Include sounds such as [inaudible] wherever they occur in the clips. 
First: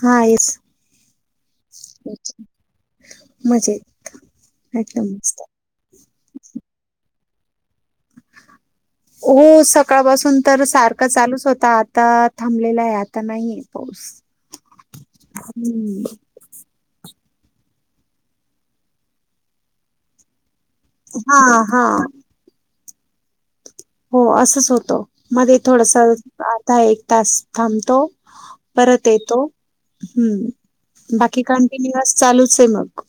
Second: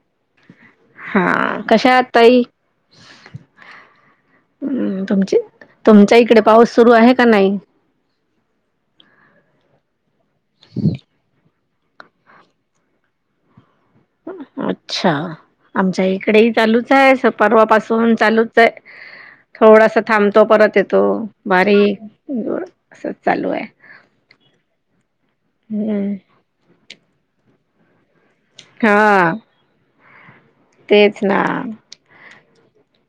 हा येस हा कशा आ तई मजेत हम् एकदम तुमची मस्त. तुमच्या इकडे पाऊस सुरु आहे का नाही हो सकाळपासून तर सारख चालूच होत आता आता थांबलेलं आहे आता नाही अच्छा, हम्म. आमच्या इकडेही चालूच परर्वापसून चालूच आहे, थोडसा थांबतो परत येतो. येतो हा हा बरिक अस चालू आहे. हो असच होतो मध्ये थोडस हम्म आधा एक तास थांबतो. परत हा येतो तेच ना बाकी कंटिन्यअस चालू. से मग.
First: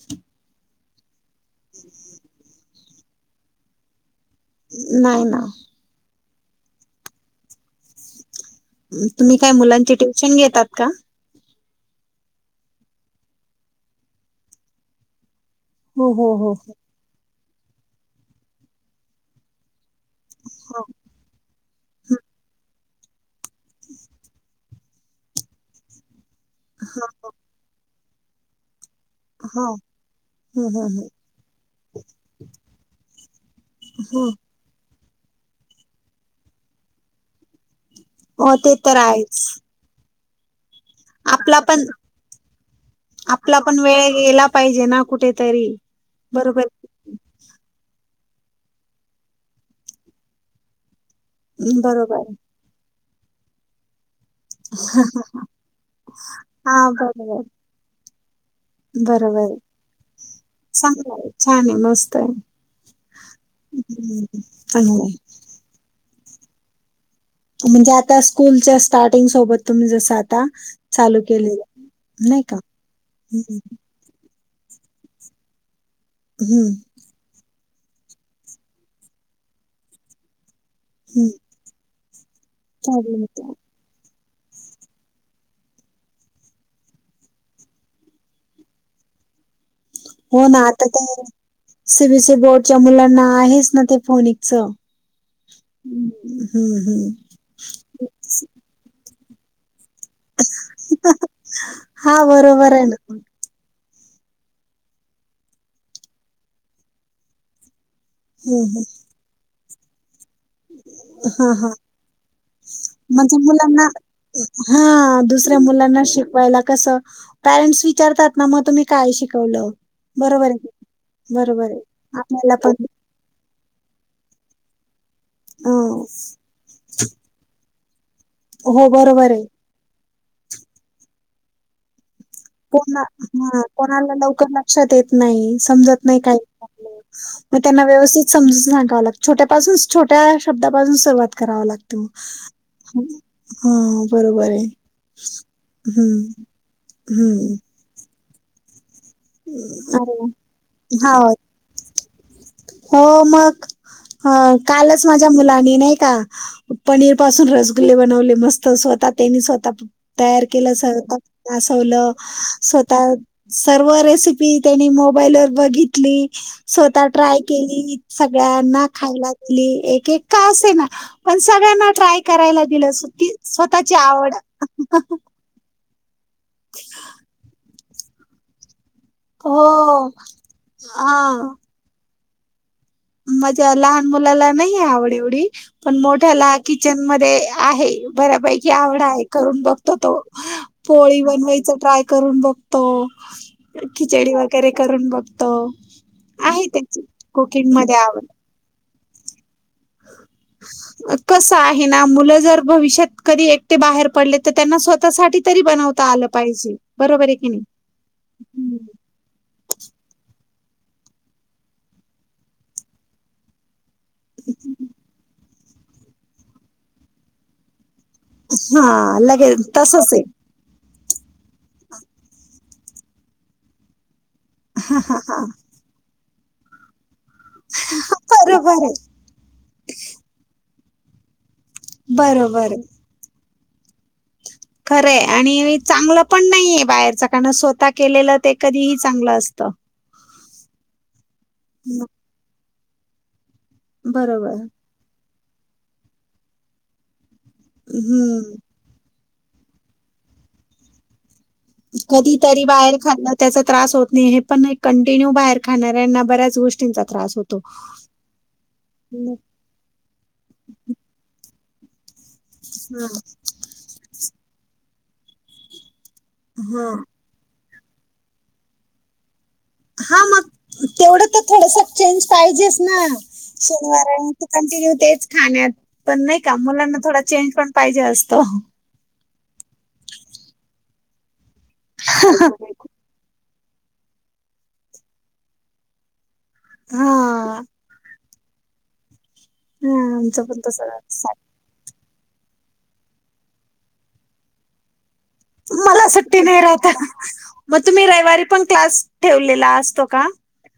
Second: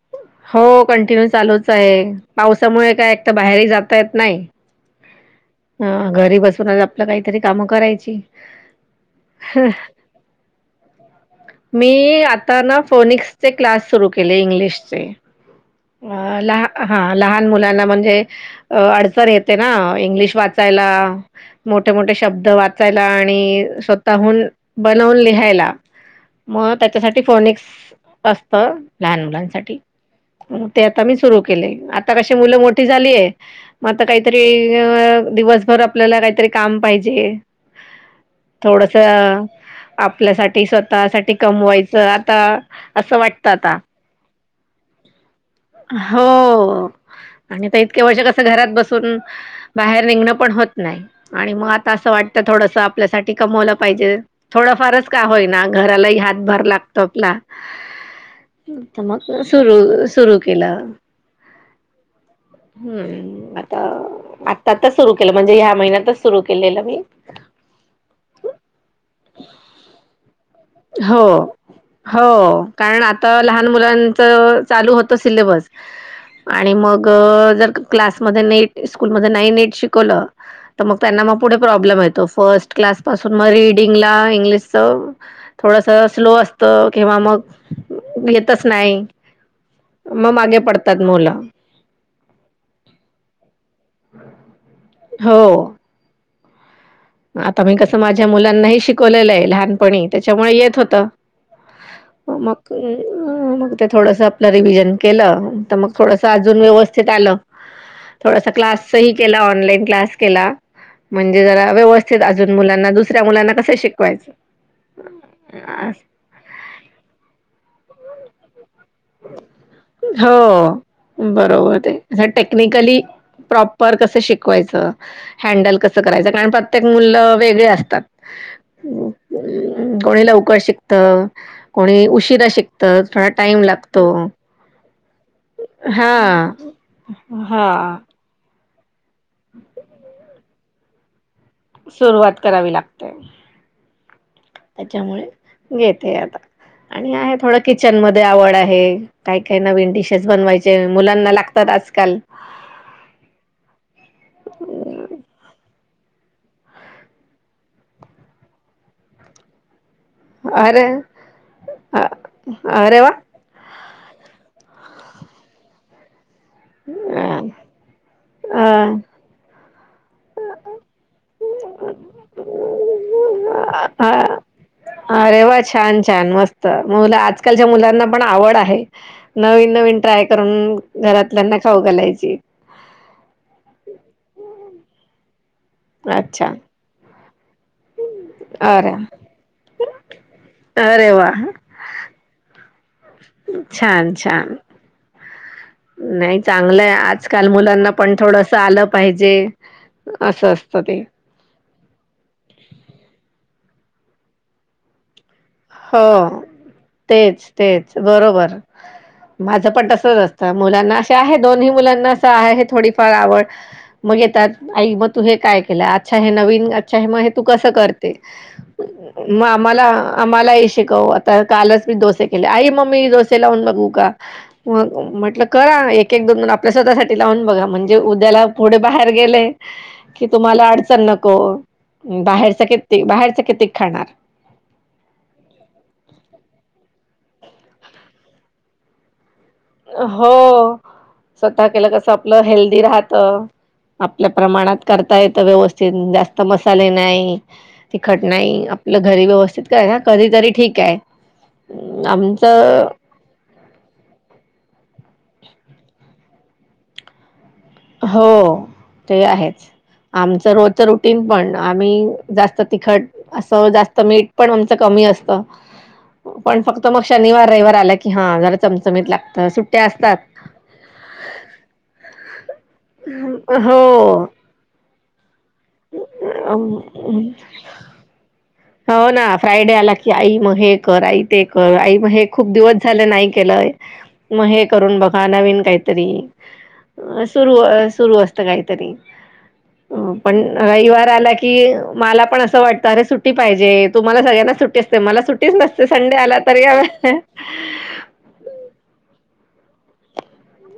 हो कंटिन्यू चालूच आहे पावसामुळे काय एक तर बाहेर जातात. नाही. ना ह घरी बसून आपलं काहीतरी कामं करायची. तुम्ही काय मुलांचे ट्युशन घेतात का. मी आता ना फोनिक्सचे क्लास सुरू केले इंग्लिशचे हो हो हो. अ हा लहान मुलांना म्हणजे अडचण येते ना हो वाचायला मोठे मोठे शब्द वाचायला आणि स्वतःहून बनवून लिहायला मग त्याच्यासाठी फोनिकस असत. लहान हो मुलांसाठी. हो ते हो आता मी सुरू केले आता कशी मुलं मोठी झालीय मग आता हो काहीतरी. दिवसभर आपल्याला काहीतरी काम पाहिजे हो ते थोडस तर आहेच. आप आपल्यासाठी स्वतःसाठी आपला पण कमवायचं आता असं वाटत आपला आता. पण वेळ गेला पाहिजे ना कुठेतरी बरोबर! तेव्हाच कसं घरात बसून बाहेर निघणं पण होत नाही. आणि मग आता असं बरोबर. वाटतं थोडस आपल्यासाठी कमवलं पाहिजे. थोडंफारच का होईना घरालाही हातभार हां, लागतो आपला. बरोबर. मग बरोबर. सुरु सुरू केला. चांगलं आहे. छान आहे. मस्त आहे. हम्म आता हं, आत्ता आता चांगलं सुरु आहे. केलं म्हणजे ह्या महिन्यातच सुरु केलेलं मी, म्हणजे आता स्कूलच्या स्टार्टिंग सोबत तुम्ही जस आता चालू हो केल. हो कारण आता लहान मुलां चालू होत सिलेबस आणि हं, मग जर क्लासमध्ये नेट स्कूल म नाही नेट शिकवलं तर मग त्यांना हं. मग पुढे प्रॉब्लेम येत. फर्स्ट क्लास चालेल पासून मग ना. रीडिंग ला इंग्लिश थोडस स्लो असत किंवा मग येतच नाही, मग हो मागे ना, आता पडतात तर मुलं सीबीसी बोर्डच्या मुलांना आहेच ना ते फोनिकच. हो हम्म! आता मी कसं माझ्या मुलांनाही शिकवलेलं आहे, लहान त्याच्यामुळे येत हो हां, म बरोबर आहे ना. [unintelligible] ते थोडस आपलं रिव्हजन केलं, तर मग थोडस अजून व्यवस्थित आलं. थोडासा हं, हं. क्लासही केला. ऑनलाईन क्लास केला म्हणजे हां, जरा हां. व्यवस अजून मुलांना दुसऱ्या मुलांना कस शिकवायचं. हा दुसऱ्या मुलांना शिकवायला कस पॅरेंट्स विचारतात ना मग तुम्ही, काय शिकवलं? बरोबर आहे की हो बरोबर! आहे. आपल्याला पण टेक्निकली प्र पर कसं शिकवायचं अ, हँडल कसं करायचं कारण, प्रत्येक मुललं वेगळे असत. हो बरोबर आहे. कोणी लवकर शिकत कोणी उ शिरा शिकतं. थोडा टाइम लागतो. ल लक्षात येत नाही समजत हा नाही का म त्यांना हा व्यवस्थ सम छोट्यापून छोट्या शब्दापासूनसुरुवात. कराव लागते मग सुरुवात करावी लागते ह, बरोबर आहे, त्याच्यामुळे घेते आता. हम्म! आणि आहे थोडं किचन मध्ये आवड आहे. काय काही नवीन अरे डिशेस बनवायचे मुलांना वाह! लागतात. आजकाल, हो, मग कालच माझ्या मुलानी नाही पनीर पासून रसगुल्ले बनवले मस्त स्वतः त्यांनी स्वतः तयार अरे केलंवलं अरे वा स्वतः सर्व [unintelligible] त्यांनी मोबाईल व बघितली. स्वतः ट्राय अ केली, सगळ्यांना खायला दिली एक एक का असेना पण सगळ्यांना ट्राय करायला दिलं स्वतःची अ आवड. अरे वा छान छान मस्त मुलं आजकालच्या मुलांना पण आवड आहे. हो नवीन नवीन ट्राय करून हा घरातल्यांना खाऊ घालायची. माझ्या लहान मुलाला नाही आवड एवढी पण अच्छा मोठ्याला किचन मध्ये आहे बऱ्यापैकी अरे आवडा आहे करून बघतो तो अरे पोळी वा बनवायचा ट्राय करून बघतो, छान खिचडी छान. वगैरे करून बघतो. नाही आहे चांगलंय त्याची आजकाल कुकिंग मुलांना मध्ये पण आवड थोडस आलं पाहिजे अस असत ते. मुल जर भविष्यात कधी एकटे बाहेर पडले तर त्यांना स्वतःसाठी तरी हो बनवता आलं पाहिजे बरोबर आहे की तेच नाही. तेच बरोबर माझं पण तसच असत. तर मुलांना असे आहे दोन्ही मुलांना असं आहे हे थोडीफार आवड. मग येतात आई मग तू हे काय केलं अच्छा हे नवीन अच्छा हे मग हे तू कसं कर ते? हा म लगेच आम्हाला तसच आहे मला हे शिकव आता कालच मी दोसे केले, आई मम्मी दोसे लावून बघू का? मग हा म्हटलं करा एक एक दोन आपल्या स्वतःसाठी लावून बघा म्हणजे उद्याला पुढे बरोबर आहे बाहेर गेले की तुम्हाला अडचण नको. बाहेरचा बरोबर क बाहेरचा कितीक खाणार? खरं आणि चांगलं पण नाहीये बाहेरच कारण स्वतः केलेलं ते कधीही चांगलं अस त. हो स्वतः केलं कस आपलं हेल्दी राहतं. आपल्या बरोबर प्रमाणात करता येत व्यवस्थित जास्त मसाले नाही. ती हम्म. खटनाई आपलं घरी व्यवस्थित कय कधीतरी ठीक आहे. अं, कधीतरी आमचं बाहेर खाल् त्याचा त्रास होत नाही हे पण कंटिन्यू बाहेर खाणाऱ्यांना बऱ्याच गोष्टींचा त्रास होत. हो ते आहेच आमचं रोजच रुटीन पण आम्ही जास्त तिखट असं जास्त मीठ पण आमचं कमी असत. पण फक्त हा मग शनिवार रविवार आला की हा जरा चमचमीत लागत सु हा मग तेवढं तर थोडस चेंज पाहिजेच ना? शनिवार हो आहे कंटिन्यू तेच खाण्यात पण, नाही का मुलांना थोडा चेंज पण पाहिजे असतो. हो ना फ्रायडे आला की आई मग हे कर आई ते कर आई मग हे हा खूप दिवस झालं नाही केलंय मग हे करून बघा नवीन काहीतरी. अ सुरू हा, सुरू असत काहीतरी. पण आमचं रयवार तसं आला की, मला पण असं वाटतं अरे सु ट्टी पाहिजे तुमला सगळ्यांना सुट्ट असते मला सुट्टी मला सुट्टी नाही राहता मग तुम्ही रविवारी पण क्लास ठेवलेला असतो का?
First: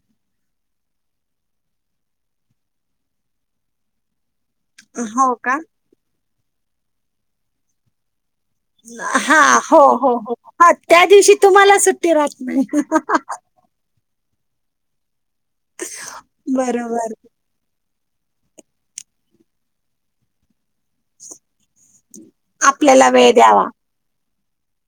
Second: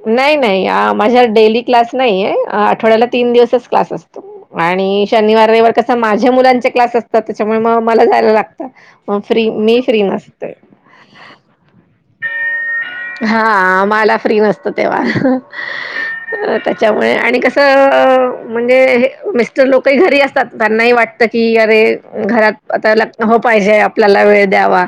नाही नाही माझ्या डेली क्लास नाहीय आठवड्याला तीन दिवसच क्लास असतो. आणि हो का शनिवारवार कस माझ्या मुलांचे क्लास असतात, त्याच्यामुळे मग मला जायला लागत. हा हो हो हो ह त्या दिवशी तुम्हाला सुट्टी राह नाही. हा मला फ्री नसत तेव्हा बरोबर त्याच्यामुळे आणि कस म्हणजे मिस्टर लोकही घरी असतात त्यांनाही वाटत की घरात आपल्याला वेळ आता द्यावा पाहिजे आपल्याला वेळ द्या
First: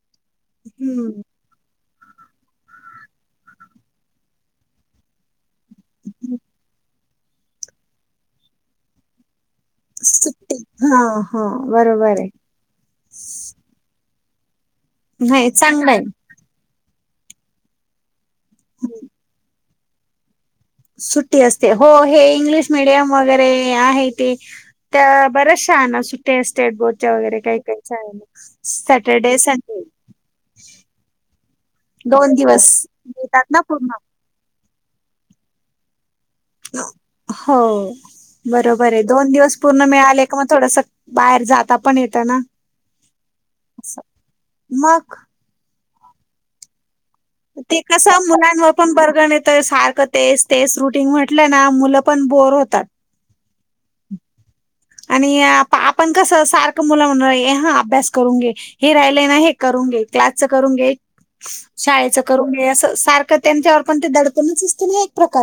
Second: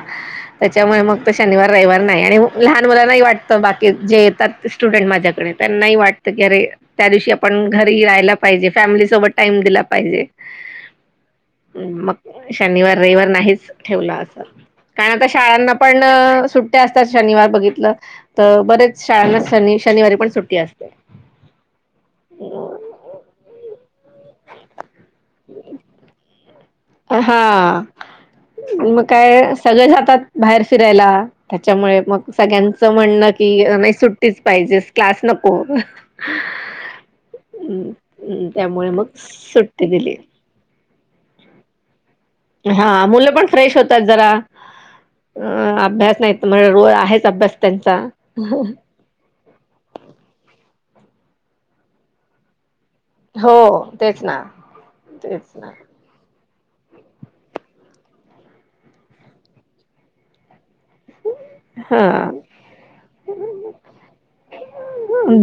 हम्म त्यामुळेग शनिवार रयवार नाही, आणि लहान मुला नाही वाटत बाकी जे येतात ते स्टुडंट माझ्याकडे त्यांनाही वाटत की अरे त्या दिवशी आपण घरीही राहायला पाहिजे फॅमिलीसोबत टाईम दिला पाहिजे सुट्टी हा हा बरोबर मग आहे शनिवार रविवार नाहीच ठेवला. कारण आता नाही शाळांना चांगलं आहे पण सुट्ट्या असतात शनिवार बघितलं तर बरेच हं, शाळांना श शनिवारी पण सुट्ट सुट्टी असते हो हे इंग्लिश मिीडियम वगैरे आहे ते त्या बऱ्याच शाळांना सुट्टी असते. स्टेट बोर्डच्या हा वगैरे काही काही शाळेला मग सॅटर्डे काय संडे सगळे जातात बाहेर फिरायला. त्याच्यामुळे मग दोन दिवस सगळ्यांचं म्हणणं मिळतात ना की पूर्ण नाही सुट्टीच पाहिजे क्लास नको. ह हो त्यामुळे बरोबर आहे मग दोन दिवस सुट्टी पूर्ण दिली मिळाले का मग थोडस बाहेर जात. हा मुलं पण फ्रेश असं होतात जरा मग अभ्यास नाही म्हण र आहेच. अभ्यास ते त्यांचा कस मुलांवर पण बर्गन येत सारखं तेस ते रुट म्हटलं ना मुलं पण बोर होतात. हो तेच ना. आणि तेच ना पा पण कस असत. सारख मुलं म्हण हा अभ्यास करून घे, हे राहिलंय ना हे करून घे, त्याच करून घे. शाळेच हा करून घ अस सारखं त्यांच्यावर पण ते दडपणच अस.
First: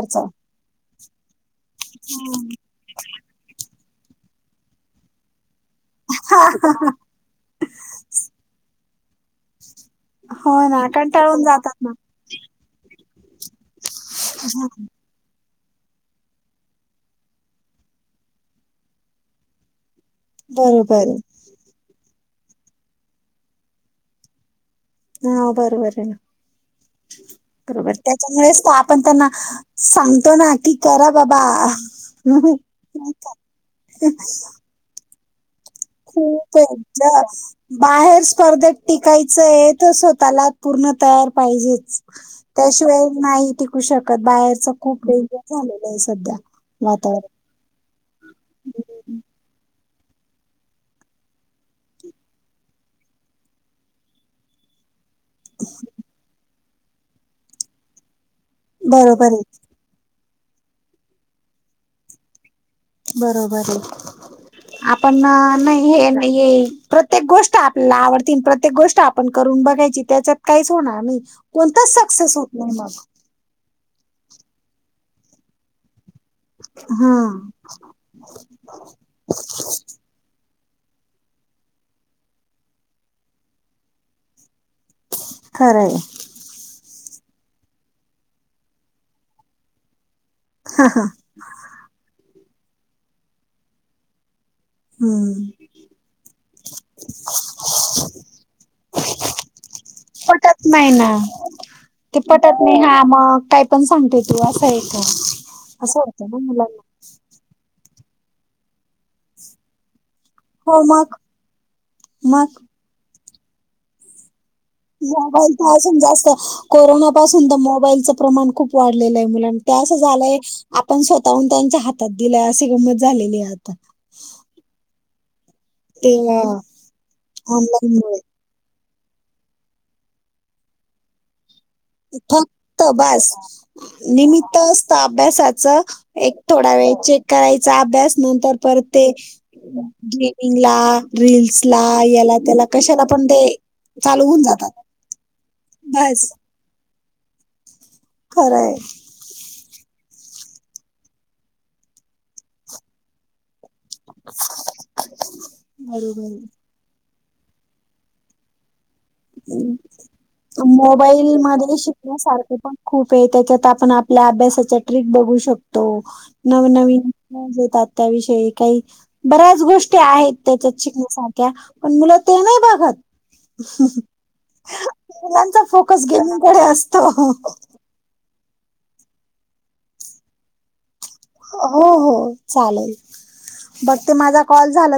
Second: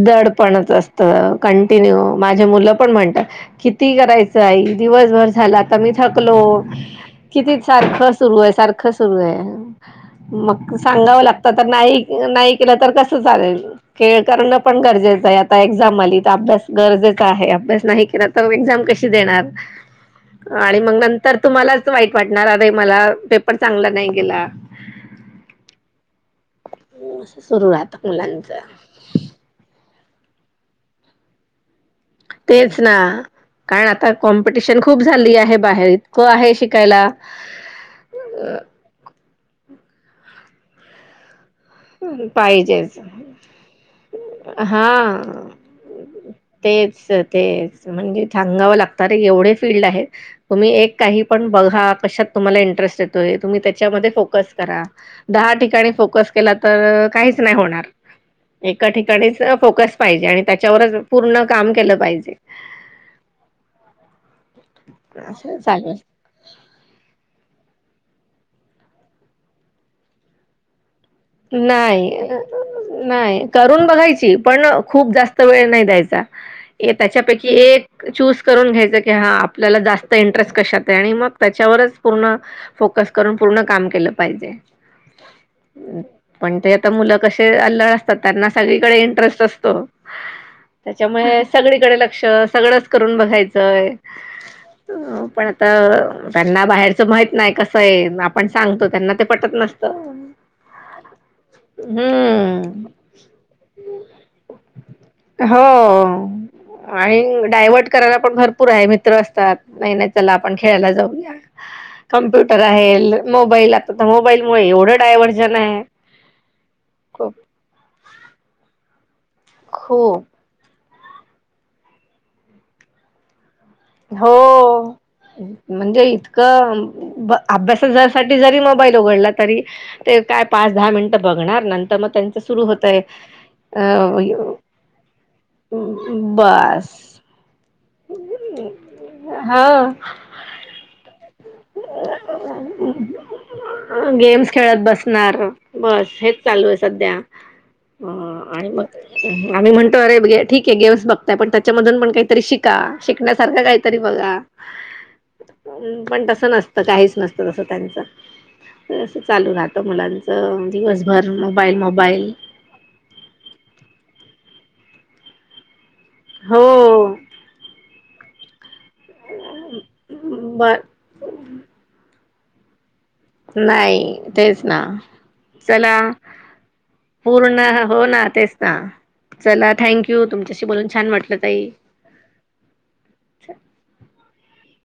दड पणच असत कंटिन्यू माझ्या मुलं पण म्हणतात कि ती करायचं आई दिवसभर झालाता मी थकलो हा किती सारखं सुरू आहे सारखं खसरू आहे. हो मग ना सांगावं कंटाळून लागत तर जातात ना नाही नाही केलं तर कस चालेल. खेळ करणं पण गरजेचं आहे. एझाम आली तर अभ्यास गरजेचा आहे. अभ्यास नाही केला तर एक्झाम कशी देणार. आणि मग बरोबर आहे नंतर तुम्हालाच वाईट वाटणार अरे मला पेपर चांगला नाही गेला. हा बरोबर ना. असं सुरू बरोबर राहत त्याच्यामुळे मुलांचं आपण त्यांना सां तो नाकीी करा बाबा तेच ना कारण आता कॉम्पिटिशन खूप झाली आहे. बाहेर इतकं खूप आहे शिकायला. बाहेर स्पर्धेत टिकायचं आहे स्वतःला पूर्णतयार पाहिजेच पाहिजेच त्याशिवाय नाही टिकू शकत बाहेरच खूप हा. डेंजर झालेलं आहे. सध्या तेच वातावरण ते म्हणजे थांगावं लागत रे एवढे फीलल्ड आहेत. तुम्ही एक काही पण बघा कशात तुम्हाला इंटरेस्ट येतोय. तुम्ही त्याच्यामध्ये फोकस करा. दहा ठिकाणी फोकस केला तर काहीच नाही होणार. एका बरोबर ठिकाणीच आहे फोकस पाहिजे, आणि त्याच्यावरच पूर्ण काम केलं पाहिजे. बरोबर आहे. आपण असं नाही चालेल. हे नाही प्रत्येक गोष्ट आपल्याला आवडते. प्रत्येक गोष्ट आपण करून बघायची, त्याच्यात काहीच होणार नाही. कोणताच नाही सक्सेस होत नाही मग नाही करून बघायच. पण खूप जास्त वेळ नाही द्यायचा. हा त्याच्यापैकी एक चूस करून घ्यायच की, हा आपल्याला जास्त इंटरेस्ट कशात आणि मग त्याच्यावरच पूर्ण फोकस करून पूर्ण काम केलं पाहिजे. खर. पण ते आता मुलं क असे अल्लळ असतात, त्यांना सगळीकडे इंटरेस्ट असतो. त्याच्यामुळे सगळीकडे लक्ष सगळंच करून बघायचंय. हम्म. अ पण आता त्यांना बाहेरच माहित नाही कसं आहे, आपण सांगतो त्यांना ते पटत नसत. च नाही ना ते पटत नाही हा मग काय पण सांगते तू असं आहे. असं होतं ना मुलाला डायवर्ट करायला पण भरपूर आहे, मित्र असतात मत हो खेऊ मग क मग मो [unintelligible] मुळे एवढं डायव्हर्जन मोबाईलच आहे. अजून जास्त कोरोना खूप पाासून तर मोबाईलचं प्रमाण खूप वाढलेलं आहे. मुलांच ते असं खूप झालंय आपण स्वतःहून त्यांच्या हातात दिलाय. अशी गंमत झालेली आहे आता. हो. म्हणजे ते इतकं. ऑनलाईन मुळे अभ्यासासाठी जरी मोबाईल ऊघडला तरी. ते काय पाच-दहा मिनट बघणार. नंतर मग त्यांच सुरू फक्त होतय बास, अ निमित्त असतं अभ्यासाचं एक थोड बस. डावेळ चेक करायचा अभ्यास नंतर परत ते हा गेमिंगला रील स्ला याला त्याला कशाला पण ते चालू होऊन गेम्स जातात खेळत बसणार बस हेच चालू अस सध्या अ आणि खरंय मग ह आम्ही म्हणतो अरे ठीक आहे गेम्स बघताय, पण त्याच्यामधून पण काहीतरी शिका शिकण्या सारखं काहीतरी बघा, पण बरोबर तस आहे. काहीच नसतं तसं त्यांचं. असं चालू राहतं अ मुलांचं मोबाईल दिवसभर मोबाईल मध्ये मोबाईल शिकण्यासारखं पण खूप आहे त्याच्यात आ पण आपल्या अभ्यासाच्या ट्रिक बघू शकतो, नव हो नवीन [unintelligible] येतात त्याविषयी काही बऱ्याच गोष्टी आहेत बर त्याच्यात शिकण्यासारख्या, पण मुलं ते नाही बघत. नाही. तेच ना, मुलांचा चला फोकस गेमिंगकडे असतो पूर्ण हो ना तेच हा चला थँक यू! तुमच्याश हो हो, चालेल, बघ ते माझा कॉल झाला